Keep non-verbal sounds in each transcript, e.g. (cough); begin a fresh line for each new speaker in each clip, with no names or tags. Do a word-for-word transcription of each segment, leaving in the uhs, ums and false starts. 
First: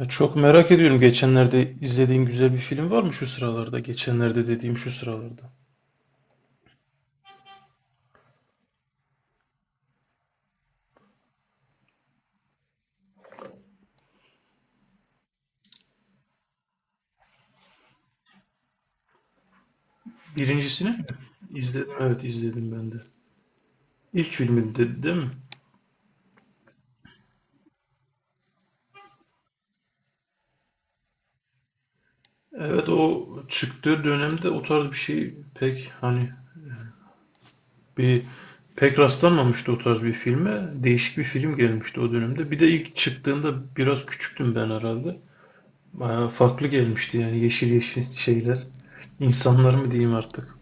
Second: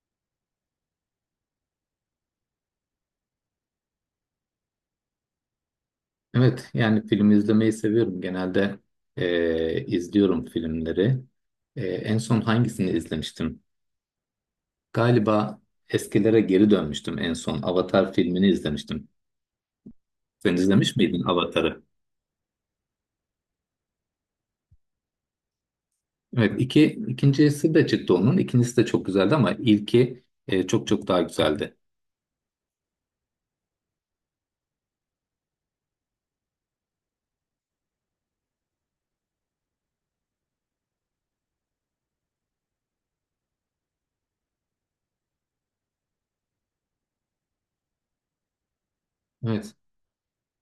Ya, çok merak ediyorum. Geçenlerde izlediğin güzel bir film var mı şu sıralarda? Geçenlerde dediğim şu sıralarda.
Evet, yani film izlemeyi seviyorum. Genelde eee, izliyorum filmleri. Eee, en son hangisini izlemiştim? Galiba eskilere geri dönmüştüm en son. Avatar filmini izlemiştim. Sen
Birincisini
izlemiş
mi?
miydin Avatar'ı?
İzledim. Evet, izledim ben de. İlk filmi dedi değil mi?
Evet, iki, ikincisi de çıktı onun. İkincisi de çok güzeldi ama ilki eee, çok çok daha güzeldi.
Evet, o çıktığı dönemde o tarz bir şey pek hani bir pek rastlanmamıştı o tarz bir filme. Değişik bir film gelmişti o dönemde. Bir de ilk çıktığında biraz küçüktüm ben herhalde. Bayağı farklı gelmişti yani yeşil yeşil şeyler. İnsanlar
Evet.
mı diyeyim artık.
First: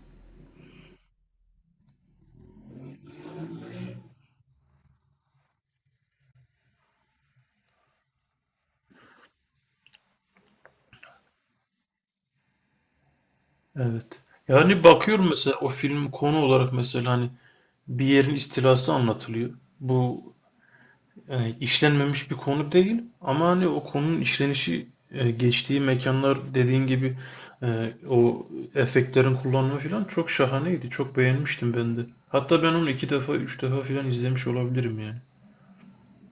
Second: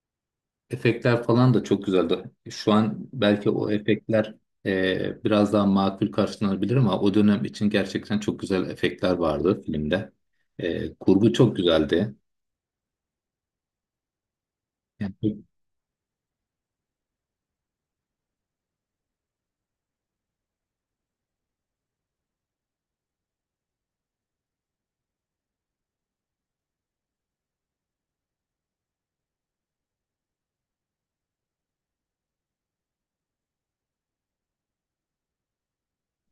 Efektler falan da çok güzeldi. Şu an belki o efektler e, biraz daha makul karşılanabilir ama o dönem için gerçekten çok güzel efektler vardı filmde. E, kurgu çok güzeldi.
Evet. Yani
Yani,
bakıyorum
çok-
mesela o film konu olarak mesela hani bir yerin istilası anlatılıyor. Bu e, işlenmemiş bir konu değil ama hani o konunun işlenişi e, geçtiği mekanlar dediğin gibi e, o efektlerin kullanımı falan çok şahaneydi. Çok beğenmiştim ben de. Hatta ben onu iki defa, üç defa falan izlemiş olabilirim yani.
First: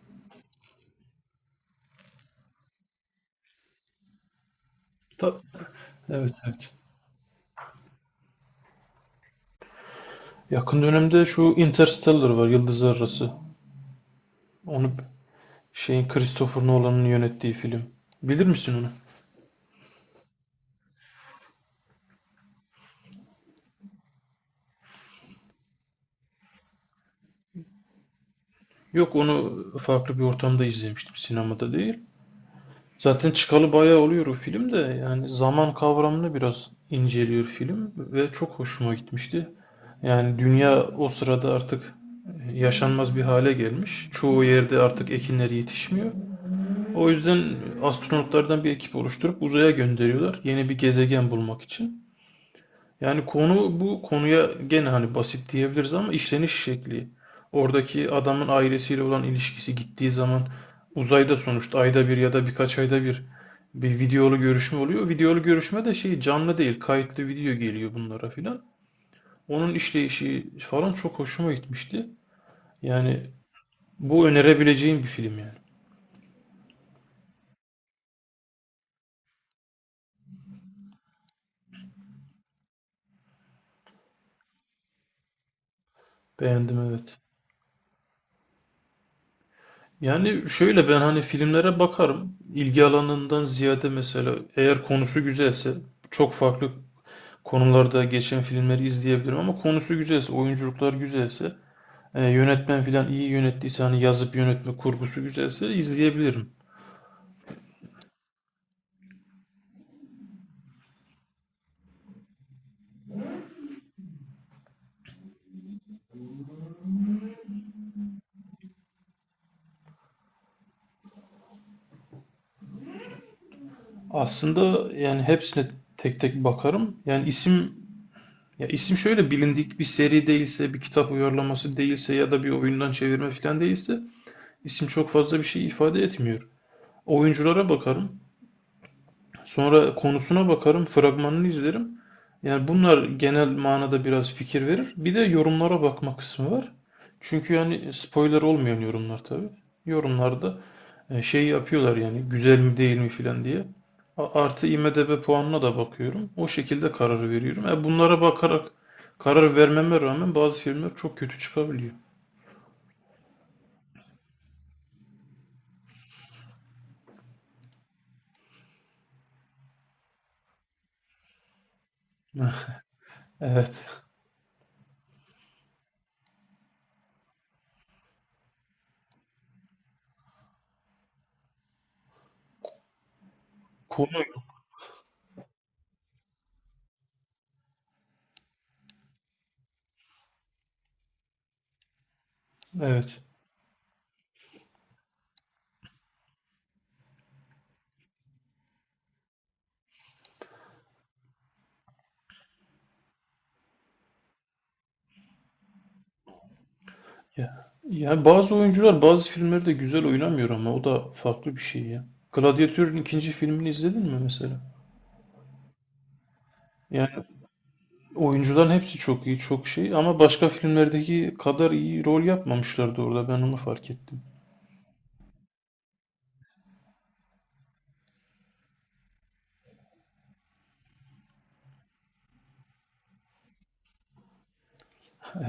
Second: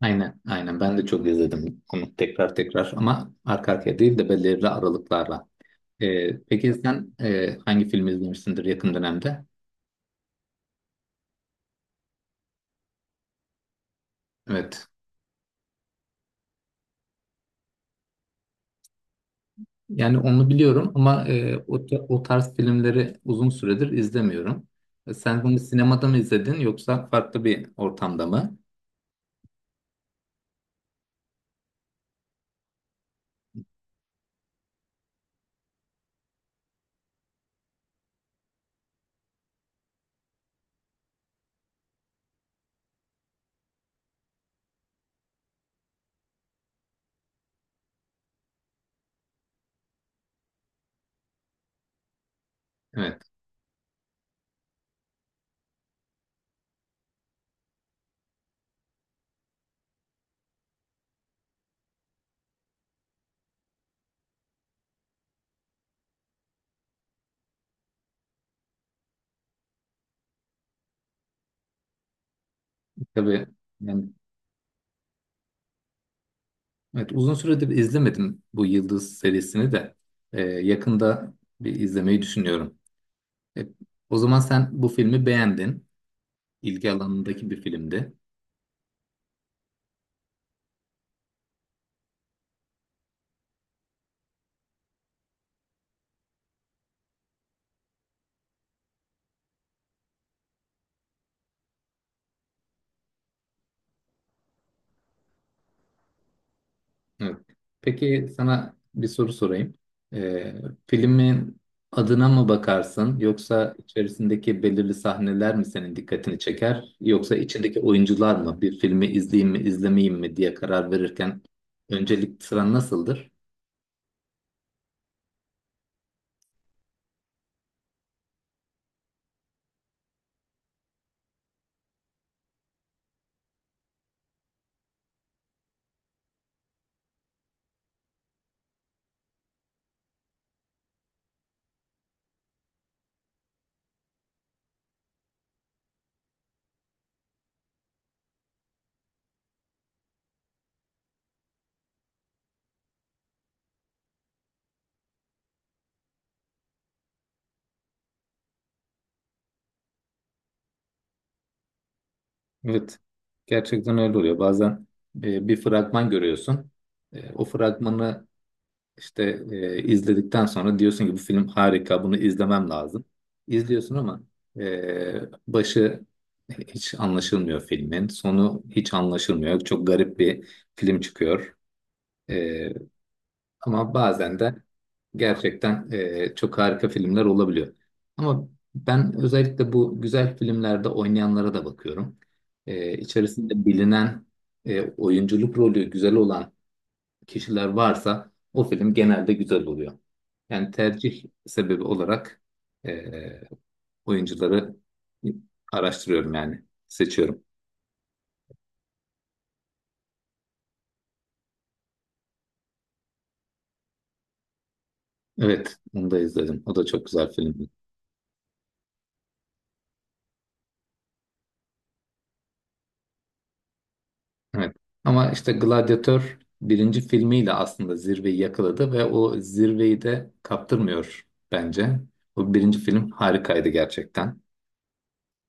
aynen, aynen ben de çok izledim onu tekrar tekrar ama arka arkaya değil de belirli
Ta-
aralıklarla.
evet,
E,
evet.
peki sen e, hangi filmi izlemişsindir yakın dönemde?
Yakın dönemde şu Interstellar var, Yıldızlar Arası.
Evet.
Onu şeyin Christopher Nolan'ın yönettiği film. Bilir misin onu?
Yani onu biliyorum ama e, o, ta- o tarz filmleri uzun süredir izlemiyorum. E, Sen bunu sinemada mı izledin yoksa farklı bir ortamda mı?
Yok, onu farklı bir ortamda izlemiştim. Sinemada değil. Zaten çıkalı bayağı oluyor o film de, yani zaman kavramını biraz inceliyor film ve çok hoşuma gitmişti. Yani dünya o sırada artık yaşanmaz bir hale gelmiş. Çoğu yerde artık ekinler yetişmiyor. O yüzden astronotlardan bir ekip oluşturup uzaya gönderiyorlar yeni bir gezegen bulmak için.
Evet,
Yani konu, bu konuya gene hani basit diyebiliriz ama işleniş şekli. Oradaki adamın ailesiyle olan ilişkisi, gittiği zaman uzayda sonuçta ayda bir ya da birkaç ayda bir bir videolu görüşme oluyor. Videolu görüşme de şey, canlı değil, kayıtlı video geliyor bunlara filan. Onun işleyişi falan çok hoşuma gitmişti. Yani
tabii. Yani,
bu önerebileceğim bir film yani.
evet, uzun süredir izlemedim bu Yıldız serisini de. E, yakında bir izlemeyi düşünüyorum. E, o zaman sen bu filmi beğendin.
Beğendim,
İlgi
evet.
alanındaki bir filmdi.
Yani şöyle, ben hani filmlere bakarım. İlgi alanından ziyade mesela eğer konusu güzelse çok farklı konularda geçen filmleri izleyebilirim ama konusu güzelse, oyunculuklar güzelse, e, yönetmen filan iyi yönettiyse, hani yazıp yönetme kurgusu güzelse izleyebilirim.
Evet. Peki sana bir soru sorayım. Ee, filmin adına mı bakarsın yoksa içerisindeki belirli sahneler mi senin dikkatini çeker yoksa içindeki oyuncular mı bir filmi izleyeyim mi izlemeyeyim mi diye karar verirken öncelik sıran nasıldır?
Aslında yani hepsine tek tek bakarım. Yani isim, ya isim şöyle bilindik bir seri değilse, bir kitap uyarlaması değilse ya da bir oyundan çevirme filan değilse isim çok fazla bir şey ifade etmiyor. Oyunculara bakarım. Sonra konusuna bakarım, fragmanını izlerim. Yani bunlar genel manada biraz fikir verir. Bir de yorumlara bakma kısmı var. Çünkü yani spoiler olmayan yorumlar tabii. Yorumlarda e, şey yapıyorlar yani, güzel mi değil mi filan diye. A- Artı, I M D B puanına da bakıyorum. O şekilde kararı veriyorum. E bunlara bakarak karar vermeme rağmen bazı filmler çok kötü çıkabiliyor.
Evet, gerçekten öyle oluyor. Bazen e, bir fragman görüyorsun. E, o fragmanı İşte e, izledikten sonra diyorsun ki bu film harika, bunu izlemem lazım.
(laughs) Evet.
İzliyorsun ama e, başı hiç anlaşılmıyor filmin, sonu hiç anlaşılmıyor. Çok garip bir film çıkıyor. E, ama
Konu,
bazen de gerçekten e, çok harika filmler olabiliyor. Ama ben özellikle bu güzel filmlerde oynayanlara da bakıyorum. E,
evet.
içerisinde bilinen e, oyunculuk rolü güzel olan kişiler varsa o film genelde güzel oluyor. Yani tercih sebebi olarak eee, oyuncuları araştırıyorum yani seçiyorum.
Ya, ya bazı oyuncular bazı filmleri de güzel oynamıyor ama o da farklı bir şey ya. Gladiatör'ün ikinci filmini izledin mi mesela?
Evet, onu da izledim. O da çok
Yani
güzel filmdi.
oyuncuların hepsi çok iyi, çok şey, ama başka filmlerdeki kadar iyi rol yapmamışlardı orada, ben onu fark ettim.
Evet. Ama işte Gladiator birinci filmiyle aslında zirveyi yakaladı ve o zirveyi de kaptırmıyor bence. O birinci film harikaydı gerçekten.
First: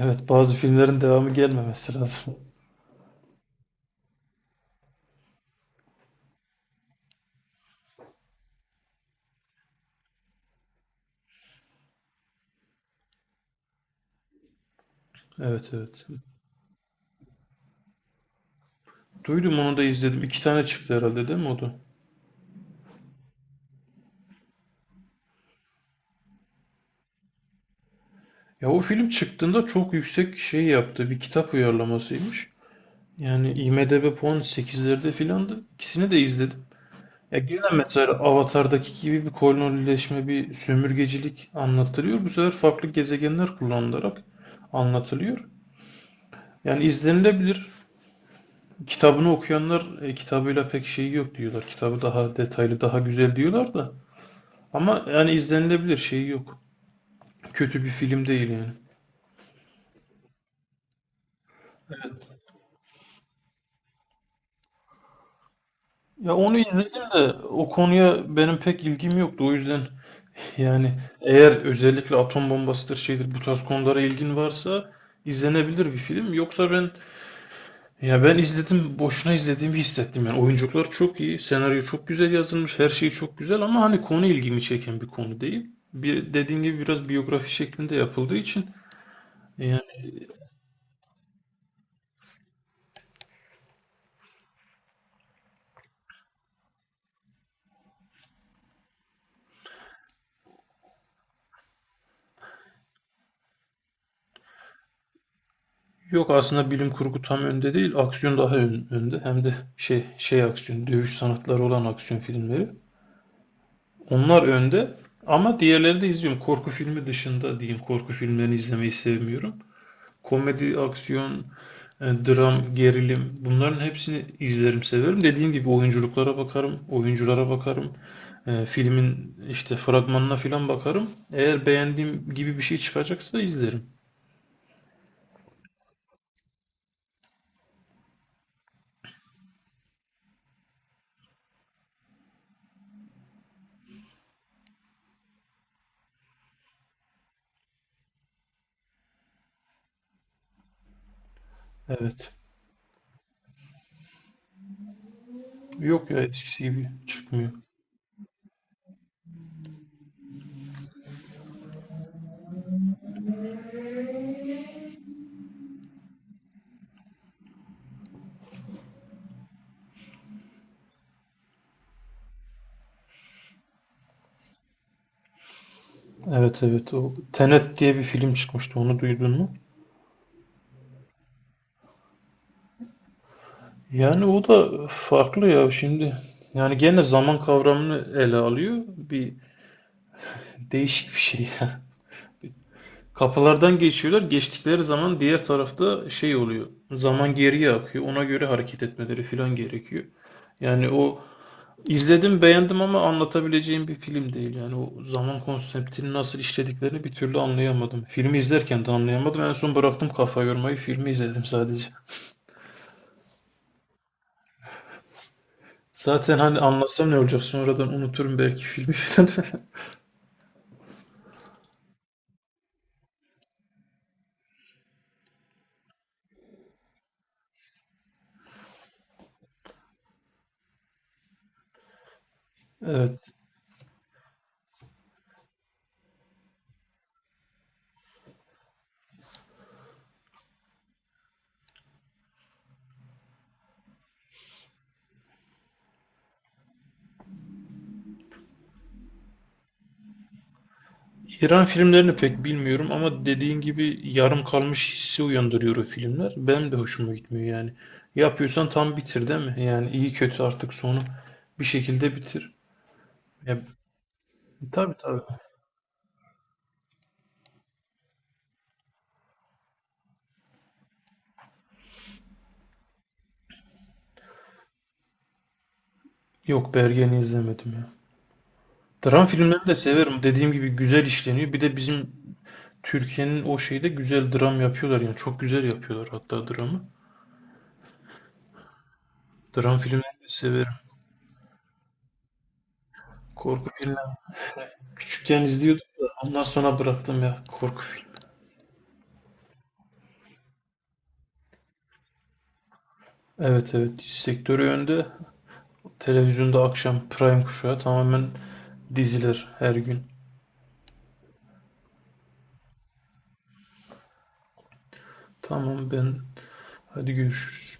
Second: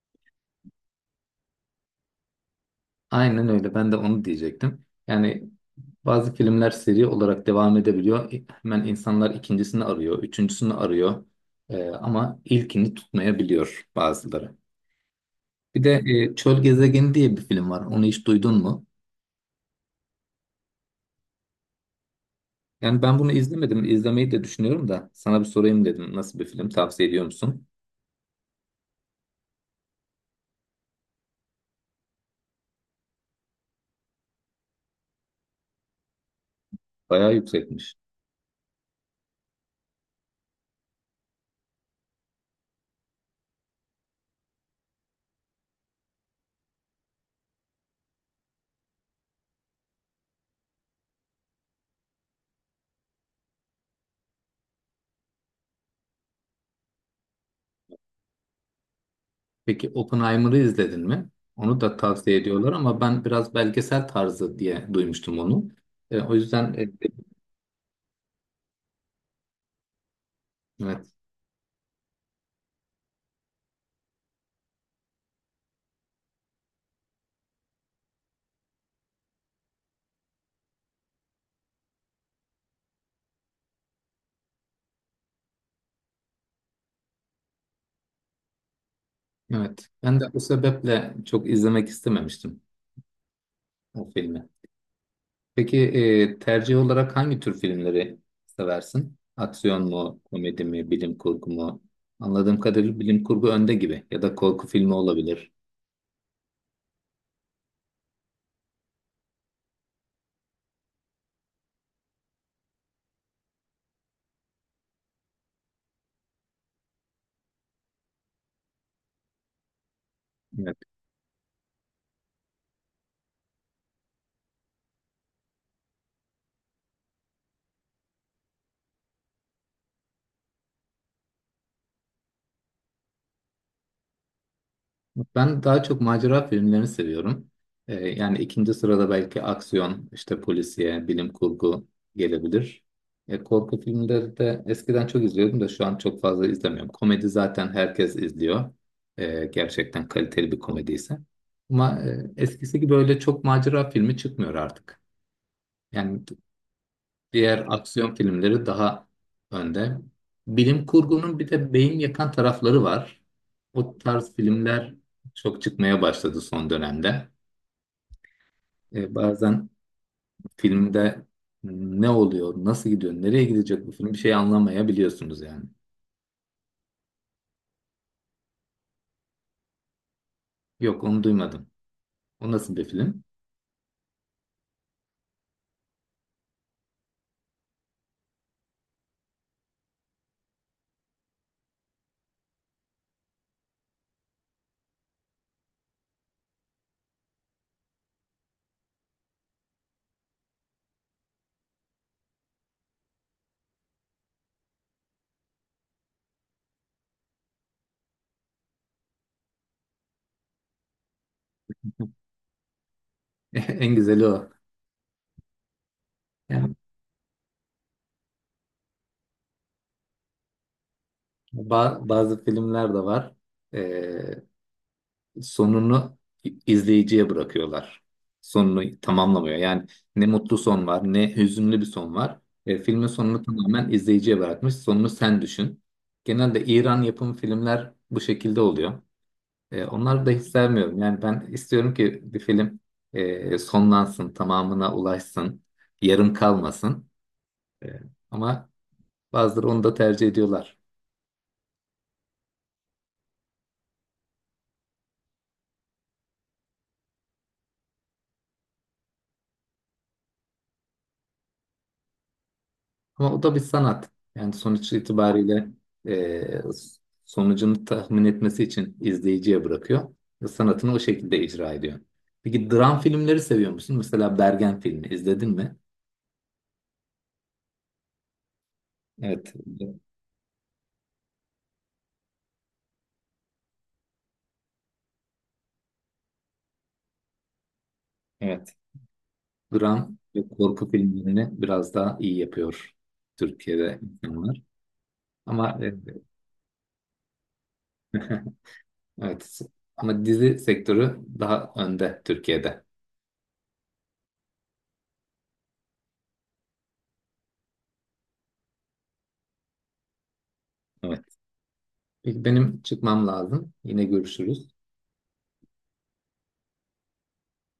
Evet, bazı filmlerin devamı gelmemesi lazım. (laughs)
Aynen öyle. Ben de onu diyecektim. Yani bazı filmler seri olarak devam edebiliyor. Hemen insanlar ikincisini arıyor, üçüncüsünü arıyor. Ee, ama ilkini tutmayabiliyor bazıları.
Evet,
Bir de
evet.
e, Çöl Gezegeni diye bir film var. Onu hiç duydun mu?
Duydum, onu da izledim. İki tane çıktı herhalde değil mi o da?
Yani ben bunu izlemedim. İzlemeyi de düşünüyorum da sana bir sorayım dedim. Nasıl bir film? Tavsiye ediyor musun?
Ya, o film çıktığında çok yüksek şey yaptı. Bir kitap uyarlamasıymış. Yani I M D B puan sekizlerde filandı. İkisini de izledim.
Bayağı
Ya gene
yüksekmiş.
mesela Avatar'daki gibi bir kolonileşme, bir sömürgecilik anlatılıyor. Bu sefer farklı gezegenler kullanılarak anlatılıyor. Yani izlenilebilir. Kitabını okuyanlar e, kitabıyla pek şeyi yok diyorlar. Kitabı daha detaylı, daha güzel diyorlar da. Ama yani izlenilebilir, şeyi yok. Kötü bir film değil yani.
Peki Oppenheimer'ı izledin mi? Onu da tavsiye ediyorlar ama ben biraz belgesel tarzı diye duymuştum onu. E,
Ya,
o
onu
yüzden e,
izledim de o konuya benim pek ilgim yoktu. O yüzden (laughs) yani
evet,
eğer özellikle atom bombasıdır şeydir, bu tarz konulara ilgin varsa izlenebilir bir film. Yoksa ben, ya ben izledim, boşuna izlediğimi hissettim yani. Oyunculuklar çok iyi, senaryo çok güzel yazılmış, her şey çok güzel ama hani konu, ilgimi çeken bir konu değil. Bir, dediğin gibi biraz biyografi şeklinde yapıldığı için yani.
evet. Ben de o sebeple çok izlemek istememiştim. O filmi. Peki e, tercih olarak hangi tür filmleri seversin? Aksiyon mu, komedi mi, bilim kurgu mu? Anladığım kadarıyla bilim kurgu önde gibi ya da korku filmi olabilir.
Yok, aslında bilim kurgu tam önde değil, aksiyon daha ön- önde. Hem de şey şey aksiyon, dövüş sanatları olan aksiyon filmleri. Onlar önde ama diğerleri de izliyorum. Korku filmi dışında diyeyim, korku filmlerini izlemeyi sevmiyorum.
Yani
Komedi, aksiyon, E, dram, gerilim, bunların hepsini izlerim, severim. Dediğim gibi oyunculuklara bakarım, oyunculara bakarım. E, filmin işte fragmanına filan bakarım. Eğer beğendiğim gibi bir şey çıkacaksa izlerim.
ben daha çok macera filmlerini seviyorum. Ee, yani ikinci sırada belki aksiyon, işte polisiye, bilim kurgu gelebilir. E, korku filmleri de eskiden çok izliyordum da şu an çok fazla izlemiyorum. Komedi zaten herkes izliyor. Ee, gerçekten kaliteli bir komediyse. Ama e,
Evet.
eskisi gibi öyle çok macera filmi çıkmıyor artık.
Yok
Yani
ya, eskisi gibi çıkmıyor.
diğer aksiyon filmleri daha önde. Bilim kurgunun bir de beyin yakan tarafları var. O tarz filmler çok çıkmaya başladı son dönemde. E, bazen filmde ne oluyor, nasıl gidiyor, nereye gidecek bu film bir şey anlamayabiliyorsunuz yani.
Evet, evet, o Tenet diye bir film çıkmıştı, onu duydun mu?
Yok onu duymadım. O nasıl bir film?
Yani o da farklı ya şimdi. Yani gene zaman kavramını ele alıyor. Bir değişik bir şey. (laughs) Kapılardan geçiyorlar. Geçtikleri zaman diğer tarafta şey oluyor, zaman geriye akıyor. Ona göre hareket etmeleri falan gerekiyor. Yani o, izledim, beğendim ama anlatabileceğim bir film değil. Yani o zaman konseptini nasıl işlediklerini bir türlü anlayamadım. Filmi izlerken de anlayamadım. En son bıraktım kafa yormayı. Filmi izledim sadece.
(laughs) En güzeli o.
Zaten hani
Yani
anlatsam ne olacak? Sonradan unuturum belki filmi falan. (laughs)
ba- bazı filmler de var. E, sonunu izleyiciye bırakıyorlar. Sonunu tamamlamıyor. Yani ne mutlu son var, ne hüzünlü bir son var. E, filmin
Evet.
sonunu tamamen izleyiciye bırakmış. Sonunu sen düşün. Genelde İran yapımı filmler bu şekilde oluyor. E, onları da hiç sevmiyorum. Yani ben istiyorum ki bir film e, sonlansın, tamamına ulaşsın, yarım kalmasın. E, ama bazıları onu da tercih ediyorlar.
İran filmlerini pek bilmiyorum ama dediğin gibi yarım kalmış hissi uyandırıyor o filmler. Benim de hoşuma gitmiyor yani. Yapıyorsan tam bitir değil mi? Yani iyi kötü artık sonu bir şekilde bitir.
Ama o da bir
Ya,
sanat. Yani sonuç
tabii, tabii.
itibariyle e, sonucunu tahmin etmesi için izleyiciye bırakıyor ve sanatını o şekilde icra ediyor. Peki dram filmleri seviyor musun? Mesela Bergen filmi izledin mi?
Yok, Bergen'i izlemedim ya. Dram
Evet.
filmlerini de severim. Dediğim gibi güzel işleniyor. Bir de bizim Türkiye'nin o şeyde güzel dram yapıyorlar yani. Çok güzel yapıyorlar hatta dramı.
Evet.
Dram
Dram
filmlerini de
ve
severim.
korku filmlerini biraz daha iyi yapıyor
Korku
Türkiye'de
filmleri.
insanlar.
Küçükken izliyordum
Ama e,
da ondan sonra bıraktım ya korku filmi.
(laughs) evet. Ama dizi sektörü daha önde Türkiye'de.
Evet, evet, sektörü önde. Televizyonda akşam prime kuşağı tamamen diziler, her gün.
Evet. Peki benim çıkmam lazım. Yine görüşürüz.
Tamam, ben, hadi görüşürüz.